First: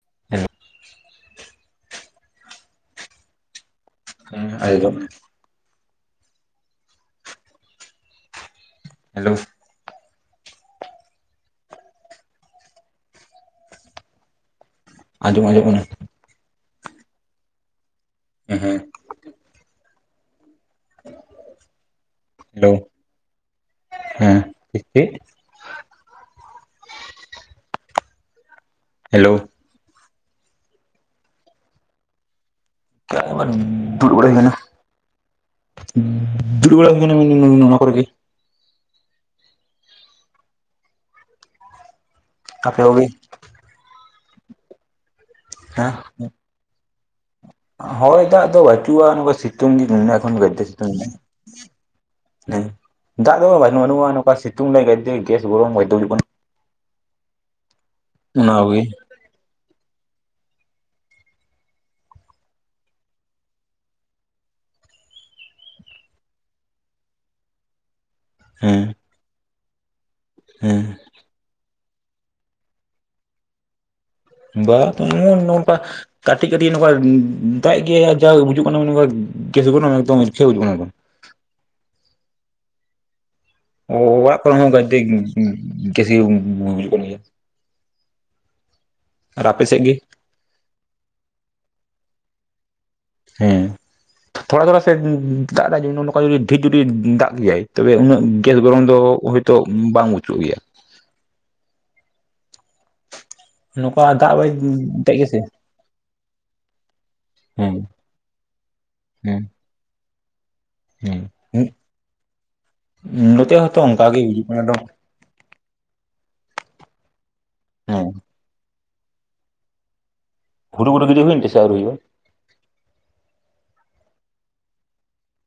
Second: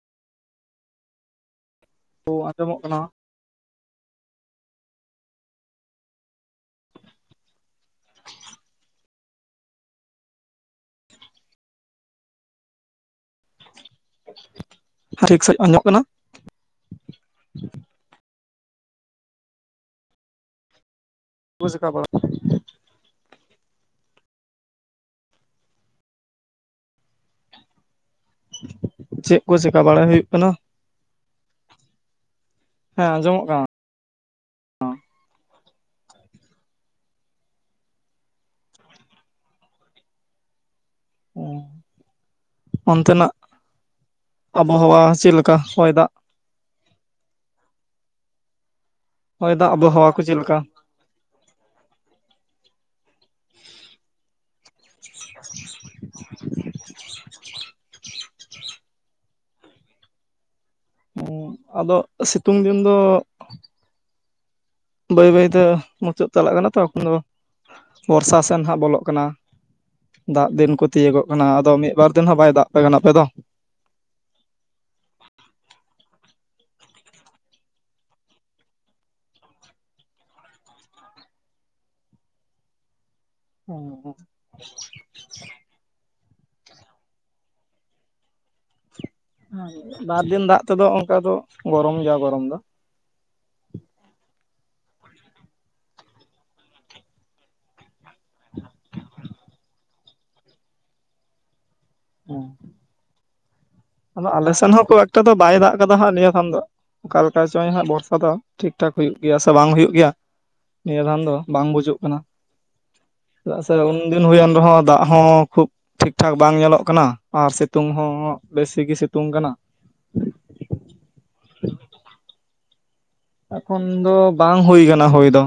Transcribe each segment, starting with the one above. [inaudible] ᱛᱚ ᱟᱸᱡᱚᱢᱚᱜ ᱠᱟᱱᱟ᱾ [inaudible] ᱦᱮᱞᱳ ᱴᱷᱤᱠ ᱟᱸᱡᱚᱢ ᱥᱟᱺᱦᱤᱡ ᱟᱸᱡᱚᱢ ᱟᱸᱡᱚᱢᱚᱜ ᱠᱟᱱᱟ᱾ ᱦᱮᱸ ᱦᱮᱸ [inaudible] ᱦᱮᱞᱳ [inaudible] ᱦᱮᱞᱳ ᱪᱮᱫ ᱠᱚ ᱪᱮᱠᱟ ᱵᱟᱲᱟᱭ ᱦᱩᱭᱩᱜ ᱠᱟᱱᱟ᱾ ᱦᱮᱸ ᱟᱸᱚᱢᱚᱜ ᱠᱟᱱᱟ᱾ ᱫᱩᱲᱩᱵ ᱵᱟᱲᱟ ᱦᱩᱭ ᱠᱟᱱᱟ ᱫᱩᱲᱩᱵ ᱵᱟᱲᱟ ᱦᱩᱭ ᱠᱟᱱᱟ ᱢᱤᱱᱤᱢᱟᱢ ᱱᱚᱣᱟ ᱠᱚᱨᱮ ᱜᱮ, ᱟᱯᱮ ᱠᱚᱜᱮ ᱚᱱᱛᱮ ᱱᱟᱜ ᱟᱵᱚᱦᱟᱣᱟ ᱪᱮᱫᱮᱠᱟ ᱦᱚᱭ ᱦᱮᱸ ᱫᱟᱜ ᱦᱚᱭ ᱫᱟᱜ ᱫᱚ ᱵᱟᱹᱪᱩᱜᱼᱟ ᱱᱚᱝᱠᱟ ᱦᱚᱭ ᱫᱟᱜ ᱥᱤᱛᱩᱝ ᱜᱮ ᱟᱵᱚᱦᱟᱣᱟ ᱠᱚ ᱱᱩᱱᱟᱹ ᱠᱷᱚᱱ ᱪᱮᱫ ᱞᱮᱠᱟ ᱵᱟᱲᱛᱤ [unintelligible] ᱵᱷᱟᱱᱩ ᱟ ᱱᱚᱠᱟ ᱥᱤᱛᱩᱝ ᱫᱟᱭ ᱜᱟᱡᱤ [unintelligible] [inaudible] [unintelligible] [unintelligible] ᱟᱫᱚ ᱥᱤᱛᱩᱝ ᱫᱤᱱ ᱫᱚᱼᱼ ᱵᱟᱹᱭ ᱵᱟᱹᱭ ᱛᱮ ᱢᱩᱪᱟᱹᱫ ᱪᱟᱞᱟᱜ ᱠᱟᱱᱟ ᱛᱚ ᱮᱠᱷᱚᱱ ᱫᱚ ᱵᱚᱨᱥᱟ ᱥᱮᱱ ᱦᱮᱸ ᱦᱟᱸᱜ ᱵᱚᱞᱚᱜ ᱠᱟᱱᱟ᱾ ᱫᱟᱜ ᱫᱤᱱ ᱦᱮᱸ ᱠᱚ ᱛᱤᱭᱳᱟᱹᱜᱚᱜ ᱠᱟᱱᱟ ᱟᱫᱚ ᱢᱤᱫ ᱵᱟᱨ ᱫᱤᱱ ᱦᱚᱸ ᱵᱟᱭ ᱫᱟᱜ ᱯᱮ ᱠᱟᱱᱟ ᱟᱯᱮ ᱫᱚᱼᱼ [unintelligible] ᱠᱟᱹᱴᱤᱡ ᱠᱟᱹᱴᱤᱡ ᱱᱚᱝᱠᱟ ᱫᱟᱜ ᱜᱮ ᱡᱟ ᱵᱩᱡᱩᱜ ᱠᱟᱱᱟᱝ [unintelligible] ᱠᱟᱱᱟ ᱚ ᱚᱲᱟᱜ ᱠᱚ ᱨᱮ ᱦᱚᱸ [unintelligible] ᱟᱨ ᱟᱯᱮ ᱥᱮᱫ ᱜᱮ ᱵᱟᱨ ᱫᱤᱱ ᱫᱟᱜ ᱛᱮ ᱫᱚ ᱚᱱᱠᱟ ᱫᱚ ᱜᱚᱨᱚᱢ ᱜᱮᱭᱟ ᱜᱚᱨᱚᱢ ᱫᱚᱼᱼ ᱦᱮᱸ ᱛᱷᱚᱲᱟ ᱛᱷᱚᱲᱟ ᱥᱮ ᱫᱟᱜ ᱮ ᱱᱚᱝᱠᱟ ᱰᱷᱮᱨ ᱡᱩᱫᱤ ᱫᱟᱜ ᱜᱮᱭᱟᱭ ᱛᱚᱵᱮ ᱩᱱᱟᱹᱜᱼᱼ ᱜᱮᱥ ᱜᱚᱨᱚᱢ ᱫᱚ ᱦᱳᱭᱛᱚ ᱵᱟᱝ ᱚᱪᱚᱜ ᱜᱮᱭᱟ᱾ [unintelligible] ᱱᱚᱝᱠᱟ ᱟᱫᱚ ᱫᱟᱜ ᱟᱞᱮ ᱵᱟᱭ ᱥᱮᱱ ᱦᱚᱸ ᱠᱷᱩ ᱫᱟᱜ ᱮᱠᱴᱟ ᱜᱮᱭᱟ ᱫᱚ ᱥᱮ ᱵᱟᱭ ᱫᱟᱜ ᱠᱟᱫᱟ ᱦᱟᱸᱜ ᱱᱤᱭᱟᱹ ᱠᱷᱚᱱ ᱫᱚᱼᱼ ᱚᱠᱟ ᱞᱮᱠᱟ ᱪᱚᱭ ᱦᱮᱸ ᱦᱟᱸᱜ ᱵᱚᱨᱥᱟ ᱫᱚ ᱴᱷᱤᱠ ᱴᱷᱟᱠ ᱦᱩᱭᱩᱜ ᱜᱮᱭᱟ ᱦᱮᱸ ᱥᱮ ᱵᱟᱝ ᱦᱩᱭᱩᱜ ᱜᱮᱭᱟ᱾ ᱱᱤᱭᱟᱹ ᱫᱟᱱ ᱫᱚ ᱦᱮᱸ ᱵᱟᱝ ᱵᱩᱡᱩᱜ ᱠᱟᱱᱟ ᱱᱚᱛᱮ ᱪᱮᱫᱟᱜ, ᱥᱮ ᱦᱚᱸᱛᱚ ᱩᱱ ᱚᱱᱠᱟ ᱜᱮ ᱫᱤᱱ ᱦᱤᱡᱩᱜ ᱦᱩᱭᱮᱱ ᱨᱮ ᱠᱟᱱᱟ ᱫᱚ ᱦᱚᱸ ᱫᱟᱜᱼᱼ ᱦᱚᱸ ᱠᱷᱩᱵ ᱴᱷᱤᱠ ᱴᱷᱟᱠ ᱵᱟᱝ ᱧᱮᱞᱚᱜ ᱠᱟᱱᱟ᱾ᱟᱨ ᱥᱤᱛᱩᱝ ᱦᱮᱸ ᱦᱚᱸ ᱵᱮᱥᱤ ᱜᱮ ᱥᱤᱛᱩᱝ ᱠᱟᱱᱟ᱾ ᱦᱩᱨᱩ ᱵᱩᱨᱩ ᱜᱤᱰᱤ ᱦᱩᱭᱮᱱ ᱛᱮ ᱥᱮ ᱟᱨᱤ ᱦᱩᱭᱩᱜᱼᱟ᱾ ᱮᱠᱷᱚᱱ ᱫᱚ ᱵᱟᱝ ᱦᱩᱭ ᱟᱠᱟᱱᱟ ᱦᱩᱭ ᱫᱚ᱾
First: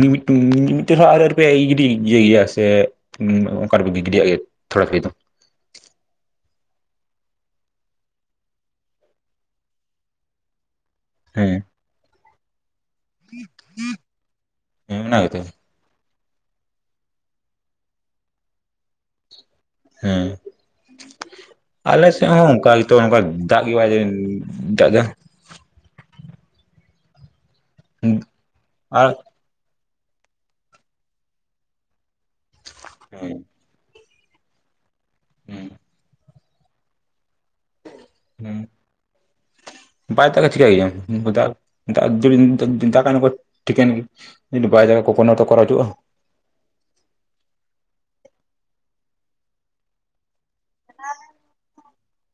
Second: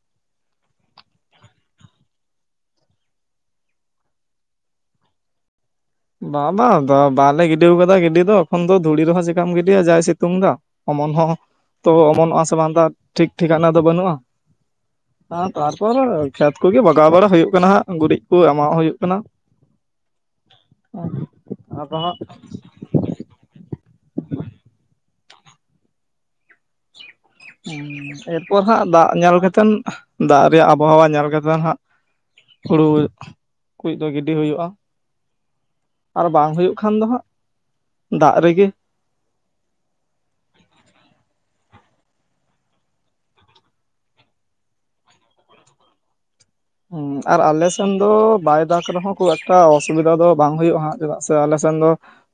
ᱢᱤᱫᱴᱮᱱ ᱢᱤ ᱢᱤᱫᱴᱤᱡ ᱦᱚᱸ ᱟᱨᱤ ᱯᱮ ᱜᱤᱰᱤ ᱤᱭᱟᱹᱭ ᱜᱮᱭᱟ ᱥᱮ ᱚᱠᱟᱨ ᱨᱮ ᱯᱮ ᱜᱤᱽᱤᱰᱤᱭᱟᱜ ᱜᱮᱭᱟ᱾ ᱛᱷᱚᱲᱟᱹᱭ ᱫᱚ [inaudible] ᱵᱟ ᱵᱟᱝ ᱫᱚ ᱵᱟᱞᱮ ᱜᱤᱰᱤ ᱟᱠᱟᱫᱟ ᱜᱤᱰᱤ ᱫᱚ᱾ ᱮᱠᱷᱚᱱ ᱫᱚ ᱫᱷᱩᱲᱤ ᱨᱮᱦᱚᱸ ᱪᱮᱠᱟᱢ ᱜᱤᱰᱤᱭᱟ ᱡᱟᱭ ᱥᱤᱛᱩᱝ ᱫᱟ᱾ ᱚᱢᱚᱱ ᱦᱚᱸ ᱦᱮᱸ ᱛᱚ ᱚᱢᱚᱱᱚᱜᱼᱟ ᱥᱮ ᱵᱟᱝᱼᱼ ᱴᱷᱤᱠ ᱴᱷᱤᱠᱟᱱᱟ ᱫᱚ ᱵᱟᱹᱱᱩᱜᱼᱟ᱾ ᱦᱮᱸ ᱚᱱᱟ ᱜᱮᱛᱚ ᱛᱟᱨᱯᱚᱨᱼᱼ ᱠᱷᱮᱛ ᱠᱚ ᱜᱮ ᱵᱟᱜᱟᱣ ᱵᱟᱲᱟ ᱦᱩᱭᱩᱜ ᱠᱟᱱᱟ ᱜᱩᱨᱤᱡ ᱠᱚ ᱮᱢᱟᱜ ᱦᱩᱭᱩᱜ ᱠᱟᱱᱟ᱾ ᱦᱮᱸ ᱟᱫᱚ ᱟᱞᱮ ᱦᱟᱸᱜ ᱥᱮᱫ ᱦᱚᱸ ᱚᱱᱠᱟᱜᱮ᱾ ᱛᱚ ᱱᱚᱝᱠᱟ ᱫᱟᱜ ᱜᱮ ᱵᱟᱭ ᱫᱟᱜ ᱮᱫᱟ᱾ ᱮᱨᱯᱚᱨ ᱦᱟᱸᱜ ᱫᱟᱜ ᱟᱨ ᱧᱮᱞ ᱠᱟᱛᱮ, ᱫᱟᱜ ᱨᱮᱭᱟᱜ ᱟᱵᱚᱦᱟᱣᱟ ᱧᱮᱞ ᱠᱟᱛᱮ ᱦᱟᱸᱜᱼᱼ ᱦᱩᱲᱩ ᱠᱚ ᱫᱚ [inaudible] ᱜᱤᱰᱤ ᱦᱩᱭᱩᱜᱼᱟ᱾ ᱟᱨ ᱵᱟᱝ ᱦᱩᱭᱩᱜ ᱠᱷᱟᱱ ᱫᱚ ᱦᱟᱸᱜ ᱫᱟᱜ ᱨᱮᱜᱮ, ᱵᱟᱭ ᱫᱟᱜᱼᱟ ᱪᱤᱠᱟᱹᱭ ᱟᱢ ᱫᱟ ᱫᱩᱞ ᱴᱷᱤᱠ ᱫᱟᱠᱟ ᱠᱚ ᱴᱷᱤᱠᱼᱼ ᱢᱤᱫ ᱵᱟᱭ ᱡᱟᱭᱜᱟ ᱠᱚᱯᱚᱱ ᱠᱚᱨᱟᱣ ᱦᱩᱜᱩᱜᱼᱟ ᱦᱮᱸ ᱟᱨ ᱟᱞᱮ ᱥᱮᱱ ᱫᱚ ᱵᱟᱭ ᱫᱟᱜᱽ ᱨᱮᱦᱚᱸ ᱠᱷᱩᱵ ᱮᱠᱴᱟ ᱚᱥᱩᱵᱤᱫᱷᱟ ᱫᱚ ᱵᱟᱝ ᱦᱩᱭᱩᱜᱼᱟ ᱦᱟᱸᱜ, ᱪᱮᱫᱟᱜ ᱥᱮ ᱟᱞᱮ ᱥᱮᱱᱼᱼ ᱫᱚᱼᱼ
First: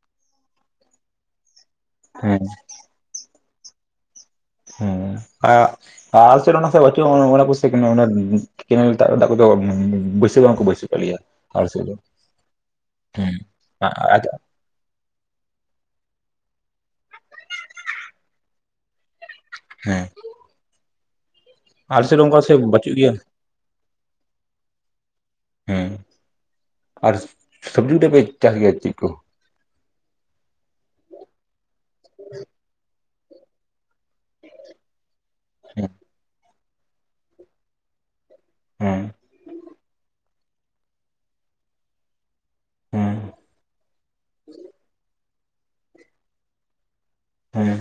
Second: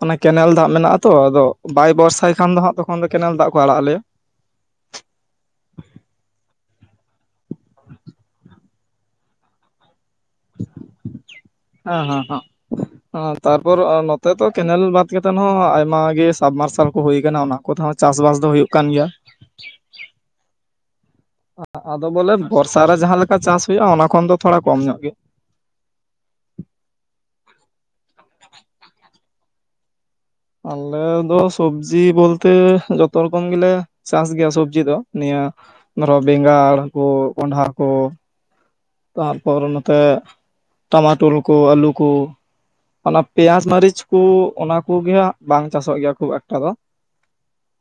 ᱚᱱᱮ ᱠᱮᱱᱮᱞ ᱫᱟᱜ ᱢᱮᱱᱟᱜ ᱟ ᱛᱚ ᱟᱫᱚ ᱵᱟᱭ ᱵᱚᱨᱥᱟᱭ ᱦᱮᱸ ᱠᱷᱟᱱ ᱫᱚ ᱦᱟᱸᱜ ᱛᱚᱠᱷᱚᱱ ᱫᱚ ᱠᱮᱱᱮᱞ ᱫᱟᱜ ᱠᱚ ᱟᱲᱟᱜ ᱟ ᱞᱮᱭᱟ᱾ ᱦᱮᱸ ᱟᱨᱼᱼ ᱟᱞᱮ ᱥᱮᱫ ᱚᱱᱟ ᱠᱚ ᱵᱟᱪᱩᱼᱟ ᱚ ᱚᱱᱟ [unintelligible] ᱠᱮᱱᱮᱞ ᱫᱟᱜ ᱠᱮᱱᱮᱞ ᱠᱚ ᱫᱚ [unintelligible] [unintelligible] ᱵᱟᱹᱭᱥᱟ ᱜᱮ ᱵᱟᱝ ᱠᱚ ᱵᱟᱹᱭᱥᱟ ᱛᱟᱞᱮᱭᱟ ᱟᱞᱮ ᱥᱮᱫ ᱫᱚ ᱦᱮᱸ ᱦᱮᱸ ᱦᱮᱸ ᱛᱟᱨᱯᱚᱨ ᱟᱼ ᱟᱡᱟᱼᱼ ᱱᱚᱛᱮ ᱛᱚ ᱠᱮᱱᱮᱞ ᱵᱟᱫ ᱠᱟᱛᱮᱫ ᱦᱚᱸ ᱟᱭᱢᱟ ᱜᱮ ᱥᱟᱵᱢᱟᱨᱥᱟᱞ ᱠᱚ ᱦᱩᱭ ᱟᱠᱟᱱᱟ ᱚᱱᱟ ᱠᱚ ᱛᱮ ᱦᱚᱸ ᱪᱟᱥ ᱵᱟᱥ ᱫᱚ ᱦᱩᱭᱩᱜ ᱠᱟᱱ ᱜᱮᱭᱟ᱾ ᱦᱮᱸ ᱟᱞᱮ ᱟᱫᱚ ᱥᱮᱫ ᱫᱚ ᱵᱚᱞᱮ ᱚᱱᱠᱟ ᱥᱮ ᱵᱚᱨᱥᱟ ᱵᱟᱹᱪᱩᱜ ᱨᱮ ᱜᱮᱭᱟ ᱡᱟᱦᱟᱸ ᱞᱮᱠᱟ ᱪᱟᱥ ᱦᱩᱭᱩᱜᱼᱟ ᱚᱱᱟ ᱠᱷᱚᱱ ᱫᱚ ᱛᱷᱚᱲᱟ ᱠᱚᱢ ᱧᱚᱜ ᱜᱮ᱾ ᱦᱮᱸ ᱟᱨ ᱥᱚᱵᱽᱡᱤ ᱫᱚ ᱯᱮ ᱪᱟᱥ ᱜᱮᱭᱟ ᱪᱮᱫ ᱠᱚ? ᱟᱞᱮ ᱫᱚ ᱥᱚᱵᱡᱤ ᱵᱚᱞᱛᱮ ᱡᱚᱛᱚ ᱨᱚᱠᱚᱢ ᱜᱮᱞᱮ ᱪᱟᱥ ᱜᱮᱭᱟ ᱥᱚᱵᱡᱤ ᱫᱚ᱾ ᱱᱤᱭᱟᱹ ᱦᱮᱸ ᱫᱷᱚᱨᱚ ᱵᱮᱸᱜᱟᱲ ᱠᱩ ᱠᱸᱰᱷᱟ ᱠᱩ᱾ ᱦᱮᱸ ᱛᱟᱨᱯᱚᱨ ᱱᱚᱛᱮ ᱴᱟᱢᱟᱴᱳᱞ ᱠᱚ ᱟᱹᱞᱩ ᱠᱚ᱾ ᱦᱮᱸ ᱚᱱᱟ ᱯᱮᱸᱭᱟᱡᱽ ᱢᱟᱹᱨᱤᱪ ᱠᱚ ᱚᱱᱟ ᱠᱚ ᱜᱮ ᱦᱟᱸᱜ ᱵᱟᱝ ᱪᱟᱥᱚᱜ ᱜᱮᱭᱟ ᱠᱷᱩᱵ ᱮᱠᱴᱟ ᱫᱚ᱾ ᱦᱮᱸᱻ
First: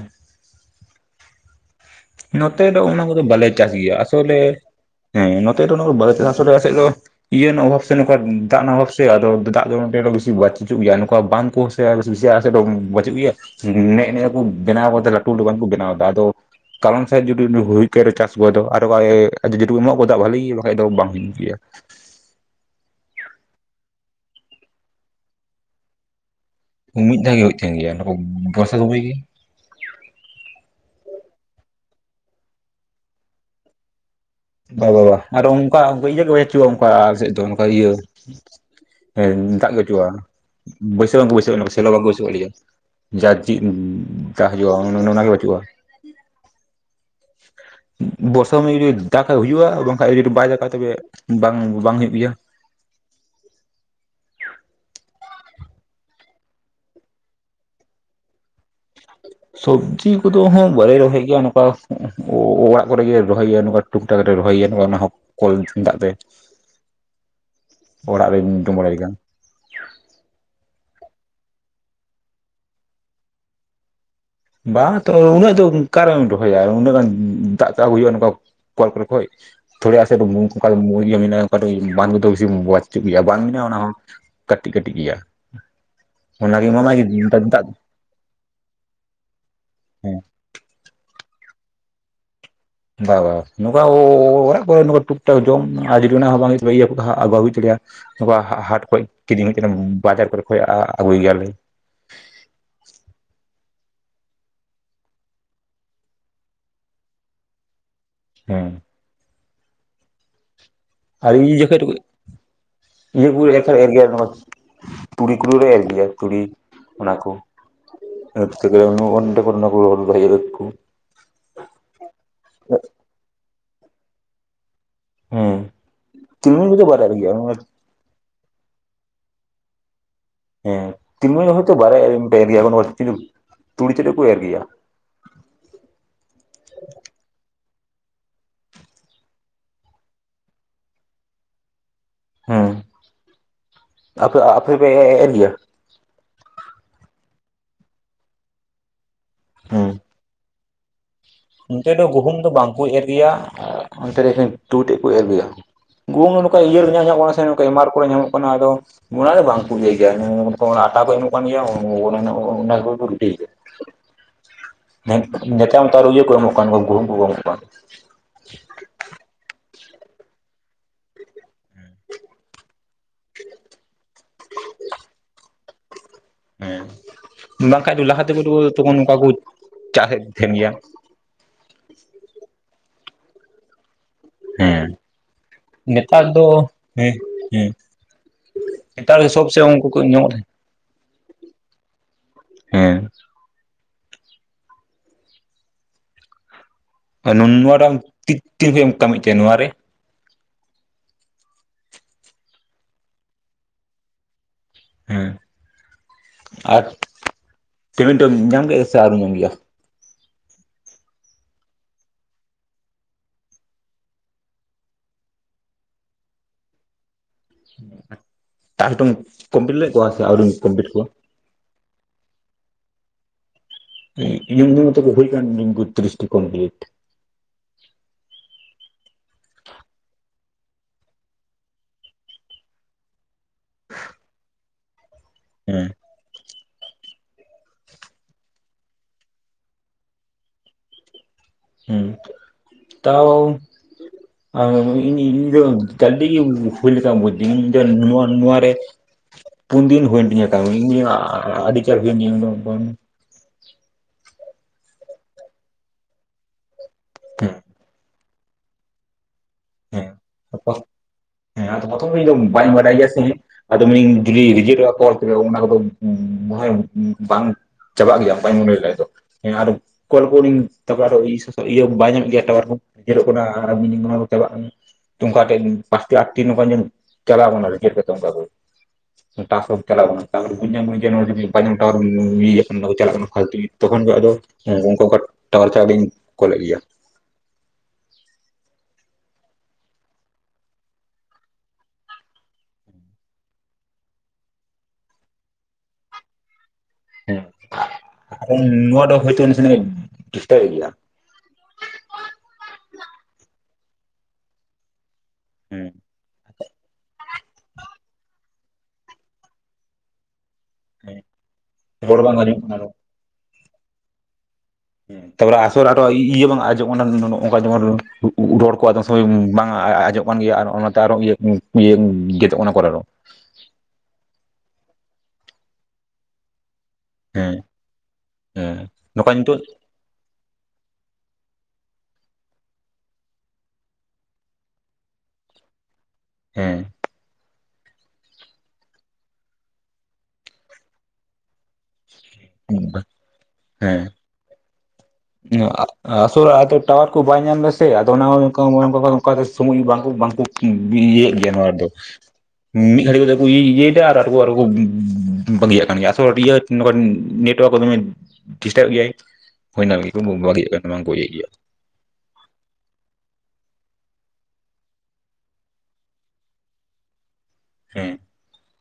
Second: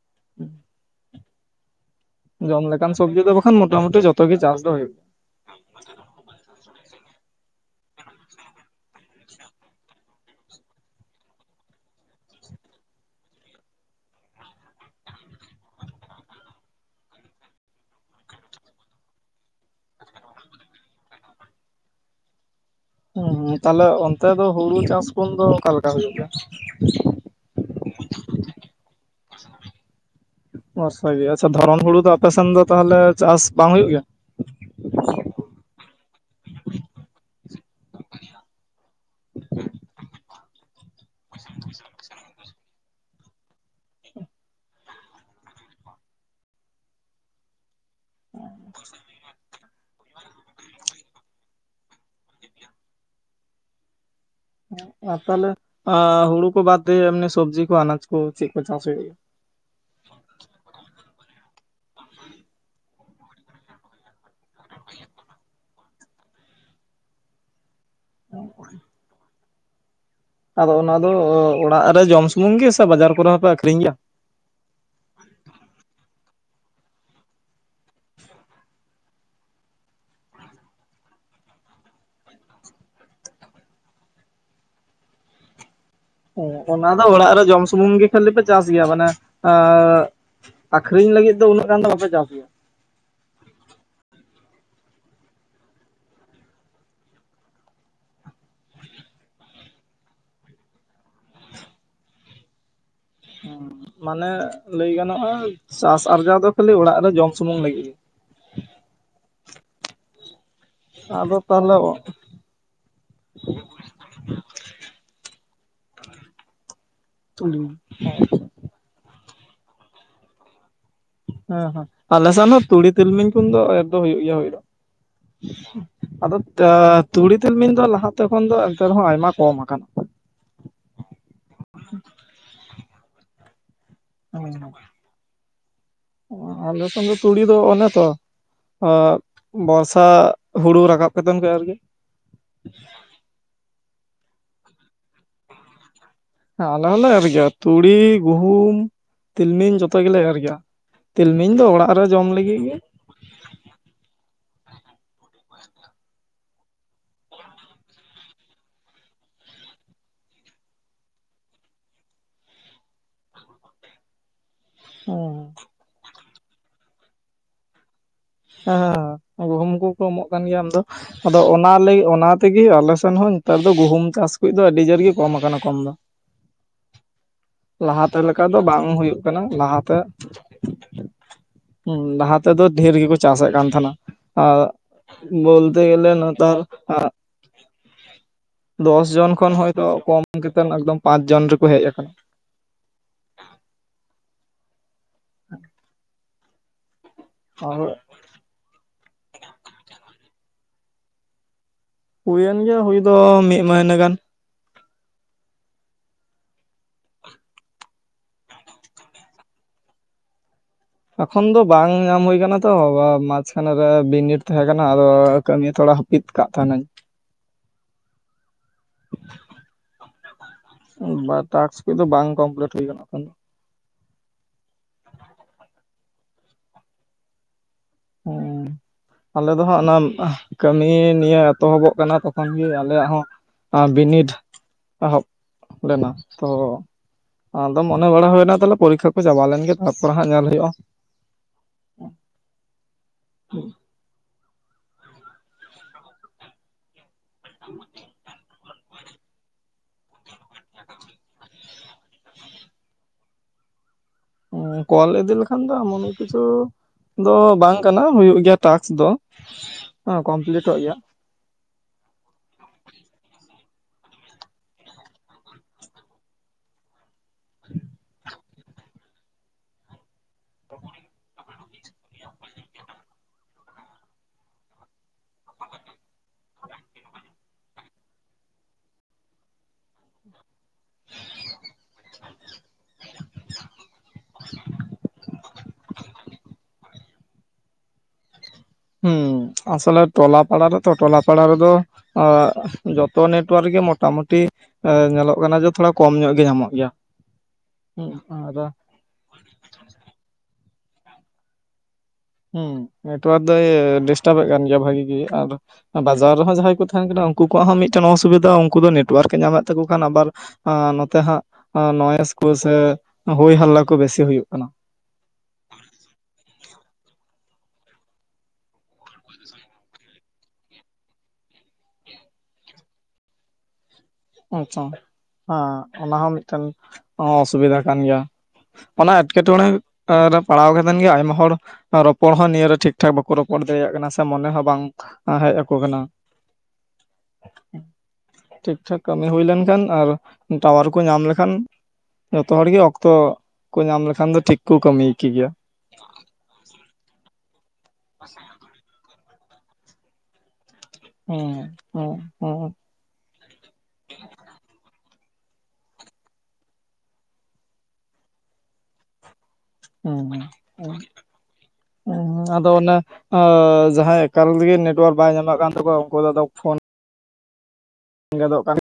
ᱡᱚᱢ ᱱᱚᱛᱮ ᱫᱚ ᱞᱮᱠᱟᱱ ᱚᱱᱟ ᱠᱚ ᱥᱚᱵᱡᱤ ᱫᱚ ᱵᱟᱞᱮ ᱵᱟᱠᱷᱟᱱ ᱪᱟᱥ ᱜᱮᱭᱟ ᱢᱚᱴᱟᱢᱩᱴᱤ ᱡᱚᱛᱚ ᱜᱮ ᱟᱥᱚᱞᱮ, ᱪᱟᱥ ᱫᱚ ᱦᱩᱭᱩᱜ ᱜᱮᱭᱟ ᱦᱮᱸ ᱱᱚᱛᱮ ᱫᱚ ᱚᱱᱟ [unintelligible] ᱫᱚ ᱤᱭᱟᱹ ᱨᱮᱱᱟᱜ ᱚᱵᱷᱟᱵ ᱥᱮ ᱱᱚᱝᱠᱟ ᱫᱟᱜ ᱨᱮᱱᱟᱜ ᱚᱵᱷᱟᱵ ᱥᱮ ᱟᱫᱚ ᱫᱟᱜ ᱫᱚ ᱱᱚ ᱵᱮᱥᱤ ᱵᱟᱪᱚᱜ ᱜᱮᱭᱟ ᱱᱚᱝᱠᱟ ᱵᱟᱝ ᱠᱚᱼᱼ [unintelligible] ᱵᱟᱪᱩᱜ ᱜᱮᱭᱟ ᱱᱮᱜ ᱱᱮᱜ ᱠᱚ ᱵᱮᱱᱟᱣ ᱠᱟ ᱠᱟᱛᱮ ᱞᱟᱹᱴᱩ ᱞᱟᱹᱴᱩ ᱵᱟᱝ ᱠᱚ ᱵᱮᱱᱟᱣ ᱮᱫᱟ ᱟᱫᱚᱼᱼ ᱠᱟᱨᱚᱱ ᱥᱮᱫ ᱡᱩᱫᱤ ᱦᱩᱭᱩᱜ ᱛᱟᱭᱟ ᱪᱟᱥ ᱠᱚᱫᱚ ᱟᱨᱚ ᱡᱩᱫᱤ ᱠᱚ ᱮᱢᱚᱜ ᱠᱚᱫᱟ ᱵᱷᱟᱜᱞᱤ ᱜᱮ ᱵᱟᱠᱷᱟᱡ ᱫᱚ ᱵᱟᱝ ᱦᱩᱭ ᱜᱮᱭᱟ ᱦᱩᱸ ᱦᱩᱸ ᱛᱟᱦᱞᱮ ᱚᱱᱛᱮ ᱫᱚ ᱦᱩᱲᱩ ᱪᱟᱥ ᱠᱚ ᱫᱚ ᱚᱠᱟ ᱞᱮᱠᱟ ᱦᱩᱭᱩᱜ ᱜᱮᱭᱟ? ᱢᱤᱫ ᱫᱷᱟᱣ ᱜᱮ ᱦᱩᱭᱩᱜ ᱛᱟᱦᱮᱱ ᱜᱮᱭᱟ ᱠᱩ ᱵᱚᱨᱥᱟ ᱠᱩᱵᱤ ᱜᱮᱭᱟ ᱵᱚᱨᱥᱟ ᱜᱮᱭᱟ, ᱟᱪᱪᱷᱟ ᱫᱷᱚᱨᱚᱱ ᱦᱩᱲᱩ ᱫᱚ ᱟᱯᱮ ᱥᱮᱱ ᱫᱚ ᱛᱟᱦᱚᱞᱮ ᱪᱟᱥ ᱵᱟᱝ ᱦᱩᱭᱩᱜ ᱜᱮᱭᱟ? ᱵᱟ ᱵᱟ ᱵᱟ ᱟᱨ ᱚᱱᱠᱟ ᱤᱭᱟᱹ ᱦᱩᱭ ᱜᱮ [unintelligible] ᱚᱱᱠᱟ ᱟᱞᱮ ᱥᱮᱫ ᱫᱚ ᱚᱱᱠᱟ ᱤᱭᱟᱹᱼᱼ ᱦᱮᱸ ᱫᱟᱜ ᱜᱮ ᱵᱟᱪᱩᱜᱼᱟ ᱵᱟᱹᱭᱥᱟᱹᱣ ᱵᱟᱝ ᱠᱚ ᱵᱟᱹᱭᱥᱟᱹᱜ ᱠᱟᱱᱟ ᱥᱮᱞᱚ ᱵᱟᱝ ᱠᱚ ᱵᱟᱭᱥᱟᱹᱣᱼᱟ ᱞᱤᱧᱟ᱾ ᱡᱟ [unintelligible] ᱫᱟᱜ ᱦᱤᱡᱩᱜᱼᱟ ᱚᱱᱮ ᱚᱱᱟ ᱜᱮ ᱵᱟᱹᱪᱩᱜᱼᱟ᱾ [inaudible] [unintelligible] ᱫᱟᱜᱟ ᱦᱩᱭᱩᱜᱼᱟ ᱵᱟᱝ ᱠᱷᱟᱱ ᱡᱩᱫᱤ ᱵᱟᱭ ᱫᱟᱜᱟ ᱛᱚᱵᱮ ᱵᱟᱝ ᱵᱟᱝ ᱦᱩᱭᱩᱜ ᱜᱮᱭᱟ᱾ ᱟᱨ ᱛᱟᱦᱚᱞᱮ ᱦᱟ ᱦᱩᱲᱩ ᱠᱚ ᱵᱟᱫᱮ ᱮᱢᱱᱤ ᱥᱚᱵᱽᱡᱤ ᱠᱚ ᱟᱱᱟᱡ ᱠᱚ ᱪᱮᱫ ᱠᱚ ᱪᱟᱥ ᱦᱩᱭᱩᱜᱼᱟ᱾ ᱥᱚᱵᱡᱤ ᱠᱚ ᱫᱚ ᱦᱚᱸ ᱵᱟᱞᱮ ᱨᱚᱦᱚᱭ ᱜᱮᱭᱟ ᱱᱚᱝᱠᱟ ᱚᱲᱟᱜ ᱠᱚ ᱨᱮ ᱜᱮ ᱨᱚᱦᱚᱭ ᱜᱮᱭᱟ ᱱᱚᱝᱠᱟ᱾ ᱴᱩᱠᱴᱟᱠ ᱨᱮ ᱨᱚᱦᱚᱭ ᱜᱮᱭᱟ ᱚᱱᱟ ᱦᱚᱸ ᱠᱚᱞ ᱫᱟᱜ ᱛᱮ᱾ ᱚᱲᱟᱜ ᱨᱮᱧ ᱡᱚᱢ ᱵᱟᱲᱟᱭ ᱜᱮᱭᱟ᱾ ᱟᱫᱚ ᱚᱱᱟ ᱫᱚ ᱚᱲᱟᱜ ᱨᱮ ᱡᱚᱢ ᱥᱩᱢᱩᱝ ᱜᱮ ᱥᱮ ᱵᱟᱡᱟᱨ ᱠᱚ ᱨᱮ ᱦᱚᱸᱯᱮ ᱟᱠᱷᱨᱤᱧ ᱜᱮᱭᱟ? ᱵᱟᱝ ᱛᱚ ᱩᱱᱟᱹᱜ ᱫᱚ ᱚᱠᱟ ᱨᱮᱢ ᱨᱚᱦᱚᱭᱟ ᱩᱱᱟᱹᱜ ᱫᱟᱜ ᱛᱚ ᱟᱜᱩ ᱦᱩᱭᱩᱜ-ᱟ ᱱᱚᱝᱠᱟ ᱠᱚᱞ ᱠᱚᱨᱮ ᱠᱷᱚᱡᱼᱼ [unintelligible] ᱠᱟᱹᱴᱤᱡ ᱠᱟᱹᱴᱤᱡ ᱜᱮᱭᱟ ᱚᱱᱟᱜᱮ ᱚᱱᱟ ᱮᱢᱟᱢᱟᱭ ᱫᱚ ᱚᱲᱟᱜ ᱨᱮ ᱡᱚᱢ ᱫᱟᱜ ᱥᱩᱢᱩᱝ ᱜᱮᱼᱼ ᱠᱷᱟᱹᱞᱤ ᱯᱮ ᱪᱟᱥ ᱜᱮᱭᱟ ᱢᱟᱱᱮ ᱟᱹᱻᱻ ᱦᱮᱸ ᱟᱠᱷᱨᱤᱧ ᱞᱟᱹᱜᱤᱫ ᱫᱚ ᱩᱱᱟᱹᱜ ᱜᱟᱱ ᱫᱚ ᱵᱟᱯᱮ ᱪᱟᱥ ᱜᱮᱭᱟ ᱵᱟ ᱵᱟᱝ ᱱᱚᱝᱠᱟ ᱚᱲᱟᱜ ᱠᱚ ᱨᱮ ᱴᱩᱠ ᱴᱟᱠ ᱡᱚᱢ ᱟᱨ ᱡᱩᱫᱤ ᱚᱱᱟ ᱦᱚᱸ ᱵᱟᱝ ᱦᱩᱭᱩᱜ-ᱟ [unintelligible] ᱱᱚᱝᱠᱟ ᱦᱟᱴ ᱠᱚᱡ ᱠᱤᱨᱤᱧ ᱠᱟᱛᱮᱫ ᱵᱟᱡᱟᱨ ᱠᱚᱨᱮ ᱠᱷᱚᱡ ᱟᱹᱜᱩᱭ ᱜᱮᱭᱟᱞᱮ ᱢᱟᱱᱮ ᱞᱟᱹᱭ ᱜᱟᱱᱚᱜ-ᱟ ᱪᱟᱥ ᱟᱨᱡᱟᱣ ᱫᱚ ᱠᱷᱟᱞᱤ ᱚᱲᱟᱜ ᱨᱮ ᱡᱚᱢ ᱥᱩᱢᱩᱝ ᱞᱟᱹᱜᱤᱫ ᱼᱼ [unintelligible] ᱟᱨ ᱟᱫᱚ ᱤᱭᱟᱹ ᱛᱟᱦᱚᱞᱮᱼᱼ ᱡᱚᱠᱷᱚᱡ [unintelligible] ᱛᱩᱲᱤ ᱠᱚᱞᱮ ᱮᱨ ᱜᱮᱭᱟ ᱛᱩᱲᱤ ᱚᱱᱟ ᱠᱚᱼᱼ [unintelligible] ᱦᱮᱸ ᱦᱮᱸ ᱟᱞᱮ ᱥᱮᱱ ᱫᱚ ᱛᱩᱲᱤ ᱛᱤᱞᱢᱤᱧ ᱠᱷᱚᱱ ᱫᱚ ᱮᱨ ᱫᱚ ᱦᱩᱭᱩᱜ ᱜᱮᱭᱟ ᱦᱩᱭ ᱫᱚᱼᱼ ᱦᱮᱸ ᱟᱫᱚ ᱛᱮ ᱛᱤᱞᱢᱤᱧ ᱠᱚᱫᱚ ᱵᱟᱞᱮ ᱮᱨ ᱜᱮᱭᱟ ᱛᱩᱲᱤ ᱛᱤᱞᱢᱤᱧ ᱫᱚ ᱞᱟᱦᱟᱼᱼ ᱛᱚᱠᱷᱚᱱ ᱫᱚ ᱮᱱᱛᱮ ᱨᱮᱦᱚᱸ ᱟᱭᱢᱟ ᱠᱚᱢ ᱟᱠᱟᱱᱟ ᱦᱮᱸ [unintelligible] ᱛᱮᱫ ᱠᱚ ᱮᱨ ᱦᱩᱢ ᱜᱮᱭᱟ ᱦᱩᱢ ᱟᱞᱮ ᱥᱮᱫ ᱫᱚ ᱛᱩᱲᱤ ᱫᱚ ᱚᱱᱮ ᱛᱚᱼᱼ ᱦᱚ ᱵᱚᱨᱥᱟ ᱦᱩᱲᱩ ᱨᱟᱠᱟᱵ ᱠᱟᱛᱮᱱ ᱠᱚ ᱮᱨ ᱜᱮᱭᱟ ᱦᱮᱸ ᱟᱯᱮ ᱟᱯᱮ ᱯᱮ ᱮᱻ ᱮᱨ ᱜᱮᱭᱟ ᱦᱮᱸ ᱟᱞᱮ ᱦᱚᱸᱞᱮ ᱮᱨ ᱜᱮᱭᱟ ᱛᱩᱲᱤ ᱜᱩᱦᱩᱢ ᱛᱤᱞᱢᱤᱧ ᱦᱮᱸ ᱡᱚᱛᱚ ᱜᱮᱞᱮ ᱮᱨ ᱜᱮᱭᱟ ᱛᱤᱞᱢᱤᱧ ᱫᱚ ᱚᱲᱟᱜ ᱨᱮ ᱡᱚᱢ ᱞᱟᱹᱜᱤᱫ ᱜᱮᱼᱼ ᱤᱭᱟ ᱟᱨ ᱚᱱᱛᱮ ᱤᱠᱷᱟᱹᱱ ᱛᱩᱲᱤ ᱛᱮᱫ ᱠᱚ ᱮᱨ ᱜᱮᱭᱟ ᱜᱩᱦᱩᱢ ᱱᱚᱝᱠᱟ ᱤᱭᱟᱹ [inaudible] ᱱᱚᱝᱠᱟ ᱮᱢᱟᱨ ᱠᱚ ᱨᱮ ᱧᱟᱢᱚᱜ ᱠᱟᱱᱟ ᱟᱫᱚᱼᱼ [unintelligible] ᱫᱚ ᱵᱟᱝ ᱠᱚ ᱞᱟᱭ ᱜᱮᱭᱟ ᱟᱴᱟ ᱠᱚ ᱮᱢᱚᱜ ᱠᱟᱱ ᱜᱮᱭᱟ ᱚᱱᱟ ᱨᱩᱴᱤ ᱜᱮᱭᱟ [inaudible] ᱱᱮ ᱱᱮᱛᱟᱨ ᱢᱟᱛᱚ ᱤᱭᱟᱹ ᱠᱩ ᱮᱢᱚᱜ ᱠᱟᱱ ᱜᱩᱦᱩᱢ ᱠᱩᱠᱢᱩ ᱮᱢᱚᱜ ᱠᱟᱱ ᱦᱮᱸ ᱜᱩᱦᱩᱢ ᱠᱚᱠᱚ ᱮᱢᱚᱜ ᱠᱟᱱ ᱜᱮᱭᱟ ᱮᱢ ᱫᱚ ᱟᱫᱚ ᱚᱱᱟ ᱞᱟᱹᱜᱤ ᱚᱱᱟ ᱛᱮᱜᱮ ᱟᱞᱮᱥᱮᱱ ᱦᱚᱸ ᱱᱮᱛᱟᱨ ᱫᱚ ᱜᱩᱦᱩᱢ ᱪᱟᱥ ᱠᱚᱡ ᱫᱚ ᱟᱹᱰᱤ ᱡᱳᱨ ᱜᱮ ᱠᱚᱢ ᱟᱠᱟᱱᱟ ᱠᱚᱢ ᱫᱚ ᱦᱮᱸ ᱵᱟᱝᱠᱷᱟᱱ ᱫᱚ ᱞᱟᱦᱟᱛᱮ ᱞᱟᱦᱟ ᱛᱮᱫᱚ ᱞᱮᱠᱟ ᱫᱚ ᱵᱟᱝ ᱛᱚᱠᱷᱚᱱ ᱱᱚᱝᱠᱟ ᱦᱩᱭᱩᱜ ᱠᱚ ᱠᱟᱱᱟ ᱞᱟᱦᱟᱛᱮ ᱪᱟᱥᱮᱫ ᱛᱟᱦᱮᱱ ᱜᱮᱭᱟ᱾ ᱦᱩᱸ ᱞᱟᱦᱟ ᱛᱮᱫᱚ ᱰᱷᱮᱨ ᱜᱮᱠᱚ ᱪᱟᱥᱮᱫ ᱠᱟᱱ ᱛᱟᱦᱮᱱᱟ᱾ ᱟᱨ ᱦᱮᱸ ᱵᱚᱞᱛᱮ ᱜᱮᱞᱮ ᱱᱮᱛᱟᱨ ᱫᱚ ᱟ ᱦᱮᱸ ᱦᱮᱸ ᱫᱚᱥ ᱱᱮᱛᱟᱨ ᱫᱚ ᱡᱚᱱ ᱥᱚᱵ ᱠᱷᱚᱱ ᱥᱮᱫ ᱦᱚᱭᱛᱳ ᱩᱱᱠᱩ ᱠᱚ ᱠᱚᱢ ᱧᱟᱢᱚᱜ ᱛᱟᱦᱮᱸᱫ᱾ ᱠᱟᱛᱮᱱ ᱮᱠᱫᱚᱢ ᱯᱟᱸᱪ ᱡᱚᱱ ᱨᱮᱠᱚ ᱦᱮᱡ ᱟᱠᱟᱱᱟ᱾ ᱦᱮᱸ [inaudible] ᱟᱨ ᱱᱩᱱᱢᱟᱨᱟᱝ ᱛᱤ ᱛᱤᱱ ᱠᱷᱚᱡ ᱮᱢ ᱠᱟᱹᱢᱤ ᱮᱫ ᱛᱮ ᱱᱚᱣᱟᱨᱮ? ᱦᱩᱭᱮᱱ ᱜᱮᱭᱟ ᱦᱩᱭ ᱫᱚ ᱢᱤᱫ ᱢᱟᱦᱱᱟᱹ ᱜᱟᱱ᱾ ᱦᱮᱸ ᱟᱨ ᱯᱮᱢᱮᱱᱴ ᱦᱚᱸ ᱧᱟᱢ ᱜᱮᱭᱟ ᱥᱮ ᱟᱹᱣᱨᱤᱢ ᱧᱟᱢ ᱜᱮᱭᱟ? ᱮᱠᱷᱚᱱ ᱫᱚ ᱵᱟᱝ ᱧᱟᱢ ᱦᱩᱭ ᱟᱠᱟᱱᱟ ᱛᱚ ᱢᱟᱪᱷᱠᱷᱟᱱᱮ ᱨᱮ ᱵᱤᱱᱤᱰ ᱛᱟᱦᱮᱸ ᱠᱟᱱᱟ ᱟᱫᱚ ᱠᱟᱹᱢᱤ ᱛᱷᱚᱲᱟ ᱦᱟᱹᱯᱤᱫ ᱠᱟᱫ ᱛᱟᱦᱮᱱᱟᱹᱧ᱾ ᱴᱟᱥᱠ ᱫᱚᱢ ᱠᱚᱢᱯᱤᱴ ᱞᱮ ᱠᱚᱣᱟ ᱥᱮ ᱟᱹᱣᱨᱤᱢ ᱠᱚᱢᱯᱤᱴ ᱠᱚᱣᱟ᱾ ᱵᱟ ᱴᱟᱠᱥ ᱤᱧᱟᱹᱜ ᱫᱚ ᱵᱟᱝ ᱠᱚᱢᱯᱞᱤᱴ ᱦᱩᱭ ᱟᱠᱟᱱᱟ᱾ ᱤᱧᱟᱹᱝ ᱢᱟᱛᱚ ᱦᱩᱭ ᱠᱟᱱ ᱛᱤᱧ ᱛᱤᱨᱤᱥᱴᱤ ᱠᱚᱢᱯᱞᱤᱴ᱾ ᱳ ᱟᱞᱮ ᱫᱚ ᱦᱟᱸᱜ ᱚᱱᱟ ᱠᱟᱹᱢᱤ ᱱᱤᱭᱮ ᱮᱛᱚᱦᱚᱵᱚᱜ ᱠᱟᱱᱟ ᱛᱚᱠᱷᱚᱱ ᱜᱮ ᱟᱞᱮᱭᱟᱜ ᱦᱚᱸ ᱟ ᱵᱤᱱᱤᱰ ᱮᱦᱚᱵ ᱦᱮᱸ ᱞᱮᱱᱟ ᱛᱚ ᱟᱫᱚ ᱢᱚᱱᱮ ᱵᱟᱲᱟ ᱦᱩᱭᱱᱟ ᱛᱟᱦᱞᱮ ᱯᱚᱨᱤᱠᱠᱷᱟ ᱠᱚ ᱪᱟᱵᱟ ᱞᱮᱱ ᱜᱮ ᱛᱟᱨᱯᱚᱨ ᱦᱟᱸᱜ ᱧᱮᱞ ᱦᱩᱭᱩᱜ-ᱟ᱾ ᱦᱮᱸ ᱛᱟᱣ ᱤᱧ ᱤᱧ ᱫᱚ ᱜᱟᱹᱫᱤ ᱜᱮ ᱦᱩᱭ ᱞᱮᱠᱟ ᱵᱩᱡᱷ ᱫᱟᱹᱧ ᱤᱧ ᱫᱚ ᱱᱚᱣᱟ ᱱᱚᱣᱟᱨᱮ ᱯᱩᱱᱫᱤᱱ ᱦᱩᱭᱮᱱ ᱛᱤᱧᱟ ᱠᱟᱹᱢᱤ ᱤᱧ ᱟᱹᱰᱤᱪᱟᱲ ᱦᱩᱭᱮᱱ ᱛᱤᱧ ᱫᱚ ᱯᱩᱱ ᱠᱚᱞ ᱤᱫᱤ ᱞᱮᱠᱷᱟᱱ ᱫᱚ ᱮᱢᱚᱱ ᱠᱤᱪᱷᱩ ᱫᱚ ᱵᱟᱝ ᱠᱟᱱᱟ ᱦᱩᱭᱩᱜ ᱜᱮᱭᱟ ᱴᱟᱠᱥ ᱫᱚ ᱦᱮᱸ ᱠᱚᱢᱯᱞᱤᱴᱚᱜ ᱜᱮᱭᱟ᱾ ᱦᱮᱸ ᱟᱫᱚ ᱚᱛᱷᱚ ᱤᱧ ᱫᱚ ᱵᱟᱹᱧ ᱵᱟᱰᱟᱭ ᱜᱮᱭᱟ ᱥᱮ ᱟᱫᱚ ᱢᱤᱱᱤᱧ ᱡᱩᱫᱤ ᱨᱤᱡᱮᱠᱴᱚᱜ ᱟ ᱠᱚᱞ ᱛᱚᱵᱮ ᱚᱱᱟ ᱠᱚᱫᱚ ᱵᱟᱭ ᱵᱟᱝ ᱪᱟᱵᱟᱜ ᱜᱮᱭᱟ ᱵᱟᱹᱧ ᱞᱟᱹᱭ ᱫᱚ ᱦᱮᱸ ᱟᱨ ᱠᱚᱞ ᱠᱚᱨᱤᱧ ᱛᱟᱨᱯᱚᱨᱮ ᱟᱫᱚ ᱤᱥ ᱥᱟ ᱤᱭᱟᱹ ᱵᱟᱭ ᱧᱟᱢᱮᱜ ᱜᱮᱭᱟ ᱴᱟᱣᱭᱟᱨ ᱠᱚ ᱧᱮᱞᱚᱜ ᱠᱟᱱᱟ ᱟᱨ ᱢᱤᱱᱤᱝ ᱦᱚᱸ ᱫᱟᱵᱟᱜ ᱠᱟᱱᱟ ᱚᱱᱠᱟ ᱛᱮ ᱯᱟᱸᱪᱴᱤ ᱟᱴᱴᱤ ᱱᱚᱱᱠᱟ ᱡᱟᱱᱤᱡ ᱪᱟᱞᱟᱣ ᱠᱟᱱᱟ ᱨᱤᱡᱮᱠᱴ ᱠᱟᱛᱮ ᱚᱱᱠᱟ ᱠᱚ ᱴᱟᱥᱠ ᱪᱟᱞᱟᱣ ᱠᱟᱱᱟ ᱛᱟᱭᱚᱢ ᱵᱩᱡᱷ ᱧᱟᱢ ᱠᱟᱹᱫᱟᱹᱧ ᱫᱮᱫ ᱦᱚᱸ ᱡᱚᱫᱤ ᱵᱟᱭ ᱧᱟᱢ ᱴᱟᱣᱟᱨ ᱦᱚᱸ ᱮᱭᱟ. ᱭᱟ ᱪᱟᱞᱟᱜ ᱠᱟᱱᱟ ᱯᱷᱟᱞᱛᱩ ᱛᱚᱠᱷᱚᱱ ᱜᱮ ᱟᱫᱚ ᱠᱚᱯᱟᱴ ᱴᱟᱣᱟᱨ ᱪᱷᱟᱫᱮᱧ ᱠᱚᱞᱮᱫ ᱜᱮᱭᱟ᱾ ᱦᱩᱸ ᱟᱥᱚᱞᱮ ᱴᱚᱞᱟ ᱯᱟᱲᱟ ᱨᱮᱛᱚ ᱴᱚᱞᱟ ᱯᱟᱲᱟ ᱨᱮᱫᱚ ᱟᱜ ᱡᱚᱛᱚ ᱱᱮᱴᱣᱟᱨᱠ ᱜᱮ ᱢᱳᱴᱟᱢᱩᱴᱤ ᱮ ᱧᱮᱞᱚᱜ ᱠᱟᱱᱟ ᱡᱮ ᱛᱷᱚᱲᱟ ᱠᱚᱢ ᱧᱚᱜ ᱜᱮ ᱧᱟᱢᱚᱜ ᱜᱮᱭᱟ᱾ ᱦᱩᱸ ᱦᱮᱸ ᱟᱨ ᱱᱚᱣᱟ ᱫᱚ [unintelligible] ᱪᱮᱥᱴᱟᱭ ᱜᱮᱭᱟ᱾ ᱦᱮᱸ ᱱᱮᱴᱣᱟᱨᱠ ᱫᱚᱭ ᱰᱤᱥᱴᱟᱵᱷ ᱮᱫᱽ ᱠᱟᱱ ᱜᱮᱭᱟ ᱵᱷᱟᱹᱜᱤ ᱜᱮ ᱦᱮᱸ ᱟᱨ ᱵᱟᱡᱟᱨ ᱨᱮᱦᱚᱸ ᱡᱟᱦᱟᱸᱭ ᱠᱚ ᱛᱟᱦᱮᱱ ᱠᱟᱱᱟ ᱩᱱᱠᱩ ᱠᱚᱣᱟᱜ ᱦᱚᱸ ᱢᱤᱫᱴᱮᱱ ᱚᱥᱩᱵᱤᱫᱷᱟ ᱩᱱᱠᱩ ᱫᱚ ᱱᱮᱴᱣᱟᱨᱠ ᱮ ᱧᱟᱢᱮᱫ ᱛᱟᱠᱩ ᱠᱷᱟᱱ ᱟᱵᱟᱨ ᱱᱚᱛᱮ ᱦᱮᱸ ᱦᱟᱸᱜ ᱨᱚᱲ ᱱᱚᱭᱮᱥ ᱵᱟᱝ ᱠᱚ ᱟᱸᱡᱚᱢᱚᱜ ᱥᱮ ᱠᱟᱱᱟ ᱦᱳᱭ ᱦᱟᱞᱞᱟ ᱠᱚ ᱵᱮᱥᱤ ᱦᱩᱭᱩᱜ ᱠᱟᱱᱟ᱾ ᱛᱟᱨᱯᱚᱨ ᱟᱥᱚᱨ ᱟᱨᱚ ᱤᱭᱟᱹ ᱵᱟᱝ ᱟᱸᱡᱚᱢᱚᱜ ᱠᱟᱱᱟ ᱱᱚᱜ ᱱᱚᱝᱠᱟ ᱢᱮᱢᱚᱱ ᱨᱚᱲ ᱠᱚ ᱟᱫᱚᱢ ᱥᱚᱢᱚᱭ ᱵᱟᱝ ᱟᱸᱡᱚᱢᱚᱜ ᱠᱟᱱ ᱜᱮᱭᱟ ᱟᱨ ᱚᱱᱟᱛᱮ ᱟᱨᱚ ᱤᱭᱟᱹ ᱤᱭᱟᱹ ᱜᱮᱫᱚᱜ ᱚᱱᱟ ᱠᱚᱞ ᱨᱮ ᱨᱚᱲ, ᱟᱪᱪᱷᱟ ᱦᱮᱸ ᱚᱱᱟ ᱦᱚᱸ ᱢᱤᱫᱴᱮᱱ ᱦᱚᱸ ᱦᱮᱸ ᱚᱥᱩᱵᱤᱫᱷᱟ ᱠᱟᱱ ᱜᱮᱭᱟ ᱦᱮᱸ ᱚᱱᱟ ᱱᱚᱝᱠᱟ ᱱᱤᱛᱚᱜ ᱮᱸᱴᱠᱮᱴᱚᱬᱮ ᱨᱮ ᱯᱟᱲᱟᱣ ᱠᱟᱛᱮ ᱜᱮ ᱟᱭᱢᱟ ᱦᱚᱲ ᱨᱚᱯᱚᱲ ᱦᱚᱸ ᱱᱤᱭᱟᱹᱨᱮ ᱴᱷᱤᱠ ᱴᱷᱟᱠ ᱵᱟᱠᱚ ᱨᱚᱯᱚᱲ ᱫᱟᱲᱮᱭᱟᱜ ᱠᱟᱱᱟ ᱥᱮ ᱢᱚᱱᱮ ᱦᱚᱸ ᱵᱟᱝ ᱦᱮᱡ ᱟᱠᱚ ᱠᱟᱱᱟ, ᱦᱮᱸ, ᱴᱷᱤᱠ ᱴᱷᱟᱠ ᱠᱟᱹᱢᱤ ᱦᱩᱭ ᱞᱮᱱᱠᱷᱟᱱ ᱟᱨ ᱴᱟᱣᱟᱨ ᱠᱚ ᱧᱟᱢ ᱞᱮᱠᱷᱟᱱ ᱡᱚᱛᱚ ᱦᱚᱲᱜᱮ ᱚᱠᱛᱚ ᱠᱚ ᱧᱟᱢ ᱞᱮᱠᱷᱟᱱ ᱫᱚ ᱴᱷᱤᱠ ᱠᱩ ᱠᱟᱹᱢᱤ ᱠᱮ ᱜᱤᱭᱟ, ᱟᱥᱚᱞᱮ ᱟᱫᱚ ᱴᱟᱣᱟᱨ ᱠᱚ ᱵᱟᱭ ᱧᱟᱢ ᱫᱟᱭᱥᱮ ᱟᱫᱚ ᱚᱱᱮ ᱚᱱᱠᱟ ᱚᱱᱠᱟᱜᱮ ᱥᱚᱢᱚᱭ ᱵᱟᱝ ᱠᱚ ᱵᱟᱝ ᱠᱚ ᱤᱭᱟᱹᱭᱮᱫ ᱜᱮᱭᱟ ᱱᱚᱣᱟᱫᱚ ᱢᱤᱫ ᱜᱷᱟᱹᱲᱤᱡ ᱤᱭᱟᱹᱭ ᱫᱟ ᱟᱨᱚᱠᱚ ᱟᱨᱚᱠᱚ ᱵᱟᱹᱜᱤᱭᱟᱜ ᱠᱟᱱ ᱜᱮᱭᱟ ᱟᱥᱚᱞ ᱤᱭᱟᱹ ᱱᱚᱠᱟ ᱱᱮᱴᱣᱟᱨᱠ ᱠᱚ ᱫᱚᱢᱮ ᱰᱤᱥᱴᱵᱽ ᱮᱫ ᱜᱮᱟᱭ ᱦᱩᱭᱳᱱᱟ ᱵᱟ ᱵᱟᱜᱤᱭᱟᱜ ᱠᱟᱱ ᱵᱟᱝ ᱠᱚ ᱤᱭᱟ. ᱭᱮᱫ ᱜᱮᱭᱟ᱾ ᱦᱸ ᱟᱫᱚ ᱚᱱᱟ ᱡᱟᱦᱟᱸᱭ ᱮᱠᱟᱞ ᱛᱮᱜᱮ ᱱᱮᱴᱣᱟᱨᱠ ᱵᱟᱭ ᱧᱟᱢᱮᱫ ᱠᱟᱱ ᱛᱟᱠᱚᱣᱟ ᱩᱱᱠᱩ ᱫᱚ ᱟᱫᱚ ᱯᱷᱳᱱ ᱦᱮᱸ, ᱜᱮᱫᱚᱜ ᱠᱟᱱᱟ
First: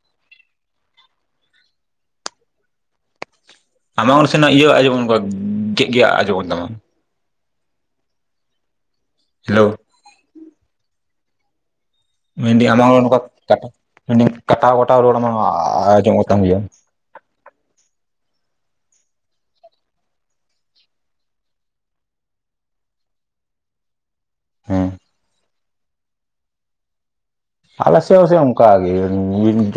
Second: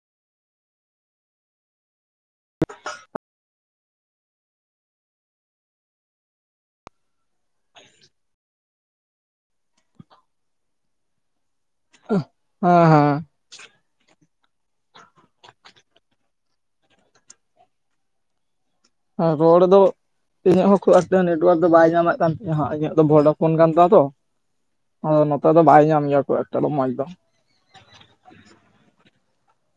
ᱟᱢᱟᱜ ᱚ ᱱᱟᱥᱮᱱᱟᱜ ᱤᱭᱟᱹ ᱟᱸᱡᱚᱢᱚᱱ ᱚᱱᱠᱟ ᱜᱮᱫ ᱜᱮ ᱟᱸᱡᱚᱢᱚᱜ ᱠᱟᱱ ᱛᱟᱢᱟ, ᱦᱮᱞᱳ, ᱢᱮᱱᱫᱟᱹᱧ ᱟᱢᱟᱜ ᱦᱮᱸ ᱱᱚᱝᱠᱟ ᱠᱟᱴᱟ ᱠᱟᱴᱟᱣ ᱢᱮᱱᱫᱟᱹᱧ ᱠᱟᱴᱟᱣ ᱠᱟᱴᱟᱣ ᱨᱚᱲ ᱟᱢᱟᱜ ᱟᱸᱡᱚᱢᱚᱜ ᱛᱟᱢ ᱜᱮᱭᱟ, ᱦ ᱨᱚᱲ ᱫᱚ ᱤᱧᱟᱹᱜ ᱦᱚᱸ ᱠᱷᱩᱵ ᱮᱠᱴᱟ ᱱᱮᱴᱣᱟᱨᱠ ᱫᱚ ᱵᱟᱭ ᱧᱟᱢᱮᱫ ᱠᱟᱱ ᱛᱤᱧᱟᱹ ᱦᱟᱜ ᱤᱧᱟᱹᱜ ᱫᱚ ᱵᱷᱚᱰᱟ ᱯᱷᱳᱱ ᱠᱟᱱ ᱛᱟᱸ ᱛᱚ, ᱦᱮᱸ ᱱᱚᱛᱮ ᱫᱚ ᱵᱟᱭ ᱧᱟᱢ ᱜᱮᱭᱟ ᱠᱷᱩᱵ ᱮᱠᱴᱟ ᱫᱚ ᱢᱚᱸᱡᱽ ᱫᱚ᱾ ᱟᱞᱮ ᱥᱮᱫ ᱦᱚᱸᱥᱮ ᱚᱱᱠᱟᱜᱮ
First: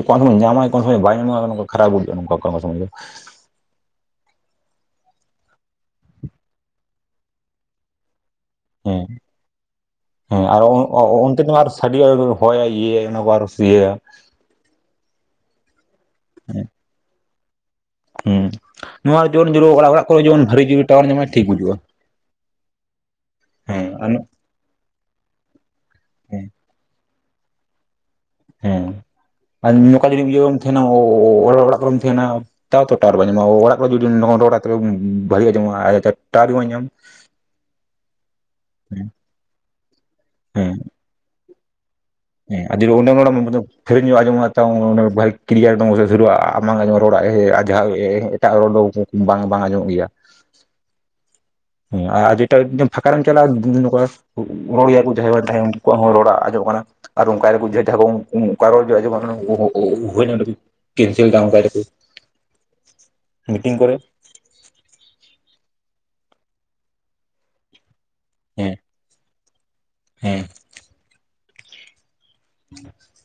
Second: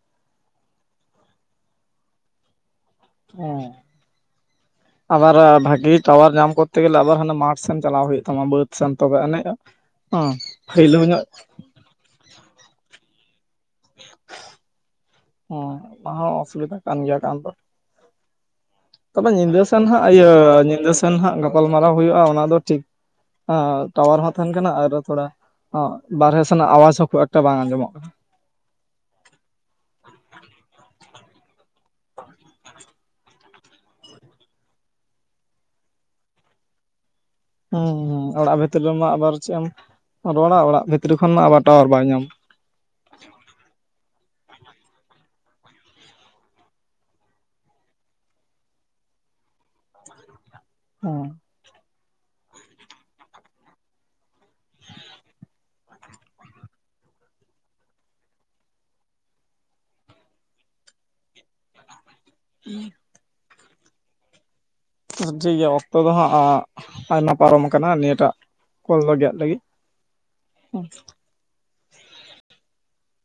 ᱠᱚᱱᱚ ᱥᱚᱢᱚᱭ ᱧᱟᱢᱟᱭ ᱠᱚᱱᱚ ᱥᱚᱢᱚᱭ ᱵᱟᱭ ᱧᱟᱢᱟ ᱚᱱᱠᱟ ᱠᱷᱟᱨᱟᱯ ᱵᱩᱡᱟ. ᱜᱼᱟ ᱱᱚᱝᱠᱟ ᱠᱚᱱᱚ ᱥᱚᱢᱚᱭ ᱫᱚ᱾ ᱦᱮ, ᱟᱵᱟᱨ ᱵᱷᱟᱜᱤ ᱴᱟᱣᱟᱨ ᱧᱟᱢ ᱠᱚᱨᱛᱮ ᱜᱮᱞᱮ ᱟᱵᱟᱨ ᱦᱟᱱᱟ ᱢᱟᱴᱷ ᱥᱮᱱ ᱪᱟᱞᱟᱣ ᱦᱩᱭᱩᱜ ᱛᱟᱢᱟ ᱵᱟᱹᱫᱽ ᱥᱟᱱᱛᱚ ᱦᱮᱸ ᱠᱚ ᱮᱱᱮᱡ ᱟ ᱯᱷᱟᱹᱤᱞᱟ. ᱣ ᱧᱚᱜ ᱥᱟᱹᱰᱤ ᱟᱨᱚ ᱦᱚᱭ ᱭᱟᱭ ᱤᱭᱟᱹ ᱭᱟᱭ ᱚᱱᱟ ᱠᱚ ᱟᱨᱚ ᱤᱭᱟᱹᱭᱟ᱾ ᱦᱮᱸ ᱚᱱᱟ ᱦᱚᱸ ᱚᱥᱩᱵᱤᱫᱟ ᱠᱟᱱ ᱜᱮᱭᱟ ᱮᱠᱟᱱᱛᱚ, ᱦᱩᱸ, ᱛᱚᱵᱮ ᱱᱚᱣᱟ ᱡᱮᱢᱚᱱ ᱧᱤᱫᱟᱹ ᱡᱳᱨ ᱥᱮᱱ ᱚᱲᱟᱜ ᱦᱟᱸᱜ ᱚᱲᱟᱜ ᱠᱚᱨᱮ ᱤᱭᱟᱹ ᱡᱮᱢᱚᱱ ᱵᱷᱟᱹᱨᱤ ᱡᱳᱨ ᱧᱤᱫᱟᱹ ᱴᱟᱣᱟᱨ ᱥᱮᱱ ᱧᱟᱢᱟᱭ ᱦᱟᱸᱜ ᱴᱷᱤᱠ ᱵᱩᱡᱩᱜᱼᱟ ᱜᱟᱯᱟᱞᱢᱟᱨᱟᱣ ᱦᱩᱭᱩᱜᱼᱟ ᱚᱱᱟ ᱫᱚ ᱴᱷᱤᱠ ᱦ ᱦᱮᱸ ᱟᱨ ᱴᱟᱣᱟᱨ ᱦᱚᱸ ᱛᱟᱦᱮᱱ ᱠᱟᱱᱟ ᱟᱨ ᱛᱷᱚᱲᱟ ᱵᱟᱨᱦᱮ ᱥᱮᱱᱟᱜ ᱟᱣᱟᱡ ᱦᱚᱸ ᱠᱷᱩᱵ ᱮᱠᱴᱟ ᱵᱟᱝ ᱟᱸᱡᱚᱢᱚᱜ ᱠᱟᱱᱟ᱾ ᱦᱮᱸ [inaudible] ᱟᱨ ᱱᱚᱝᱠᱟ ᱡᱚᱫᱤᱢ ᱤᱭᱟᱹᱢ ᱛᱟᱸᱦᱮᱱᱟ ᱚᱲᱟᱜ ᱠᱚᱢ ᱛᱟᱦᱮᱱᱟ᱾ ᱛᱟᱣ ᱛᱚ ᱴᱟᱣᱟᱨ ᱵᱟᱭ ᱧᱟᱢᱟ ᱚᱲᱟᱜ ᱠᱚᱨᱮ ᱡᱩᱫᱤᱢ ᱨᱚᱲ ᱛᱚᱵᱮ ᱵᱷᱟᱹᱜᱤ ᱟᱸᱧᱟᱢᱚᱜᱼᱟ ᱟᱪ ᱟᱪ ᱛᱮ ᱴᱟᱨ ᱵᱟᱝ ᱧᱟᱢ [inaudible] ᱦᱩᱸ ᱦᱩᱸ ᱚᱲᱟᱜ ᱵᱷᱤᱛᱨᱤ ᱨᱮᱢᱟ ᱟᱵᱟᱨ ᱪᱮᱫ ᱮᱢ ᱨᱚᱲᱟ ᱦᱮᱸ ᱚᱲᱟᱜ ᱵᱷᱤᱛᱨᱤ ᱠᱷᱚᱱ ᱢᱟ ᱟᱵᱟᱨ ᱴᱟᱣᱟᱨ ᱵᱟᱭ ᱧᱟᱢᱟ᱾ ᱦᱮᱸ ᱟᱹᱰᱤ [unintelligible] ᱫᱚ ᱥᱟᱹᱨᱤᱧᱚᱜ ᱟᱸᱚᱢᱚᱜᱼᱟ ᱛ ᱵᱷᱟᱹᱜᱤ ᱠᱞᱤᱭᱟᱨ ᱫᱟᱹᱨᱼᱟ ᱟᱢᱟᱝ ᱟᱸᱡᱚᱢᱚᱜ ᱨᱚᱲᱟᱜ ᱮ ᱟᱡᱷᱟᱟᱜ ᱮ ᱮᱴᱟᱜ ᱨᱚᱰᱚ ᱵᱟᱝ ᱵᱟᱝ ᱟᱡᱚᱸᱢᱜ ᱜᱮᱭᱟ᱾ ᱦ, ᱦᱮᱸ ᱟᱰᱤ ᱮᱴᱟᱜ ᱨᱮᱫᱚᱢ ᱯᱷᱟᱠᱟᱨᱟᱱ ᱪᱟᱞᱟᱜᱼᱟ ᱨᱚᱲ ᱜᱮᱭᱟ ᱠᱚ ᱡᱟᱦᱟᱸᱭᱟᱜ ᱵᱟᱝ ᱛᱟᱦᱮᱸ ᱩᱱᱠᱩᱣᱟᱜ ᱦᱚᱸ ᱨᱚᱲ ᱟᱡᱚᱸᱢᱚᱜ ᱠᱟᱱᱟ᱾ ᱟᱨ ᱚᱱᱠᱟᱭ ᱫᱟᱠᱚ ᱡᱟᱸᱦᱟ ᱠᱚ ᱚᱱᱠᱟ ᱨᱚᱲ ᱜᱮ ᱦᱩᱭᱱᱟ, ᱠᱮᱱᱥᱮᱞ ᱫᱟ ᱚᱱᱠᱟᱭ ᱫᱟᱠᱚ, [unintelligible] ᱢᱤᱴᱤᱝ ᱠᱚᱨᱮ ᱾ ᱴᱷᱤᱠ ᱜᱮᱭᱟ ᱾ ᱚᱠᱛᱚ ᱫᱚ ᱦᱟᱸᱜ, ᱟᱸᱼ ᱟᱭᱢᱟ ᱯᱟᱨᱚᱢ ᱟᱠᱟᱱᱟ ᱾ ᱱᱤᱛ, ᱮᱴᱟᱜ, ᱦᱮᱸ ᱠᱚᱞ ᱞᱟᱜᱟᱜ ᱞᱟ. ᱜᱤᱫ ᱾ ᱦᱮᱸ ᱰᱮᱼᱠᱼᱩᱸᱼᱪ, ᱾ [unintelligible]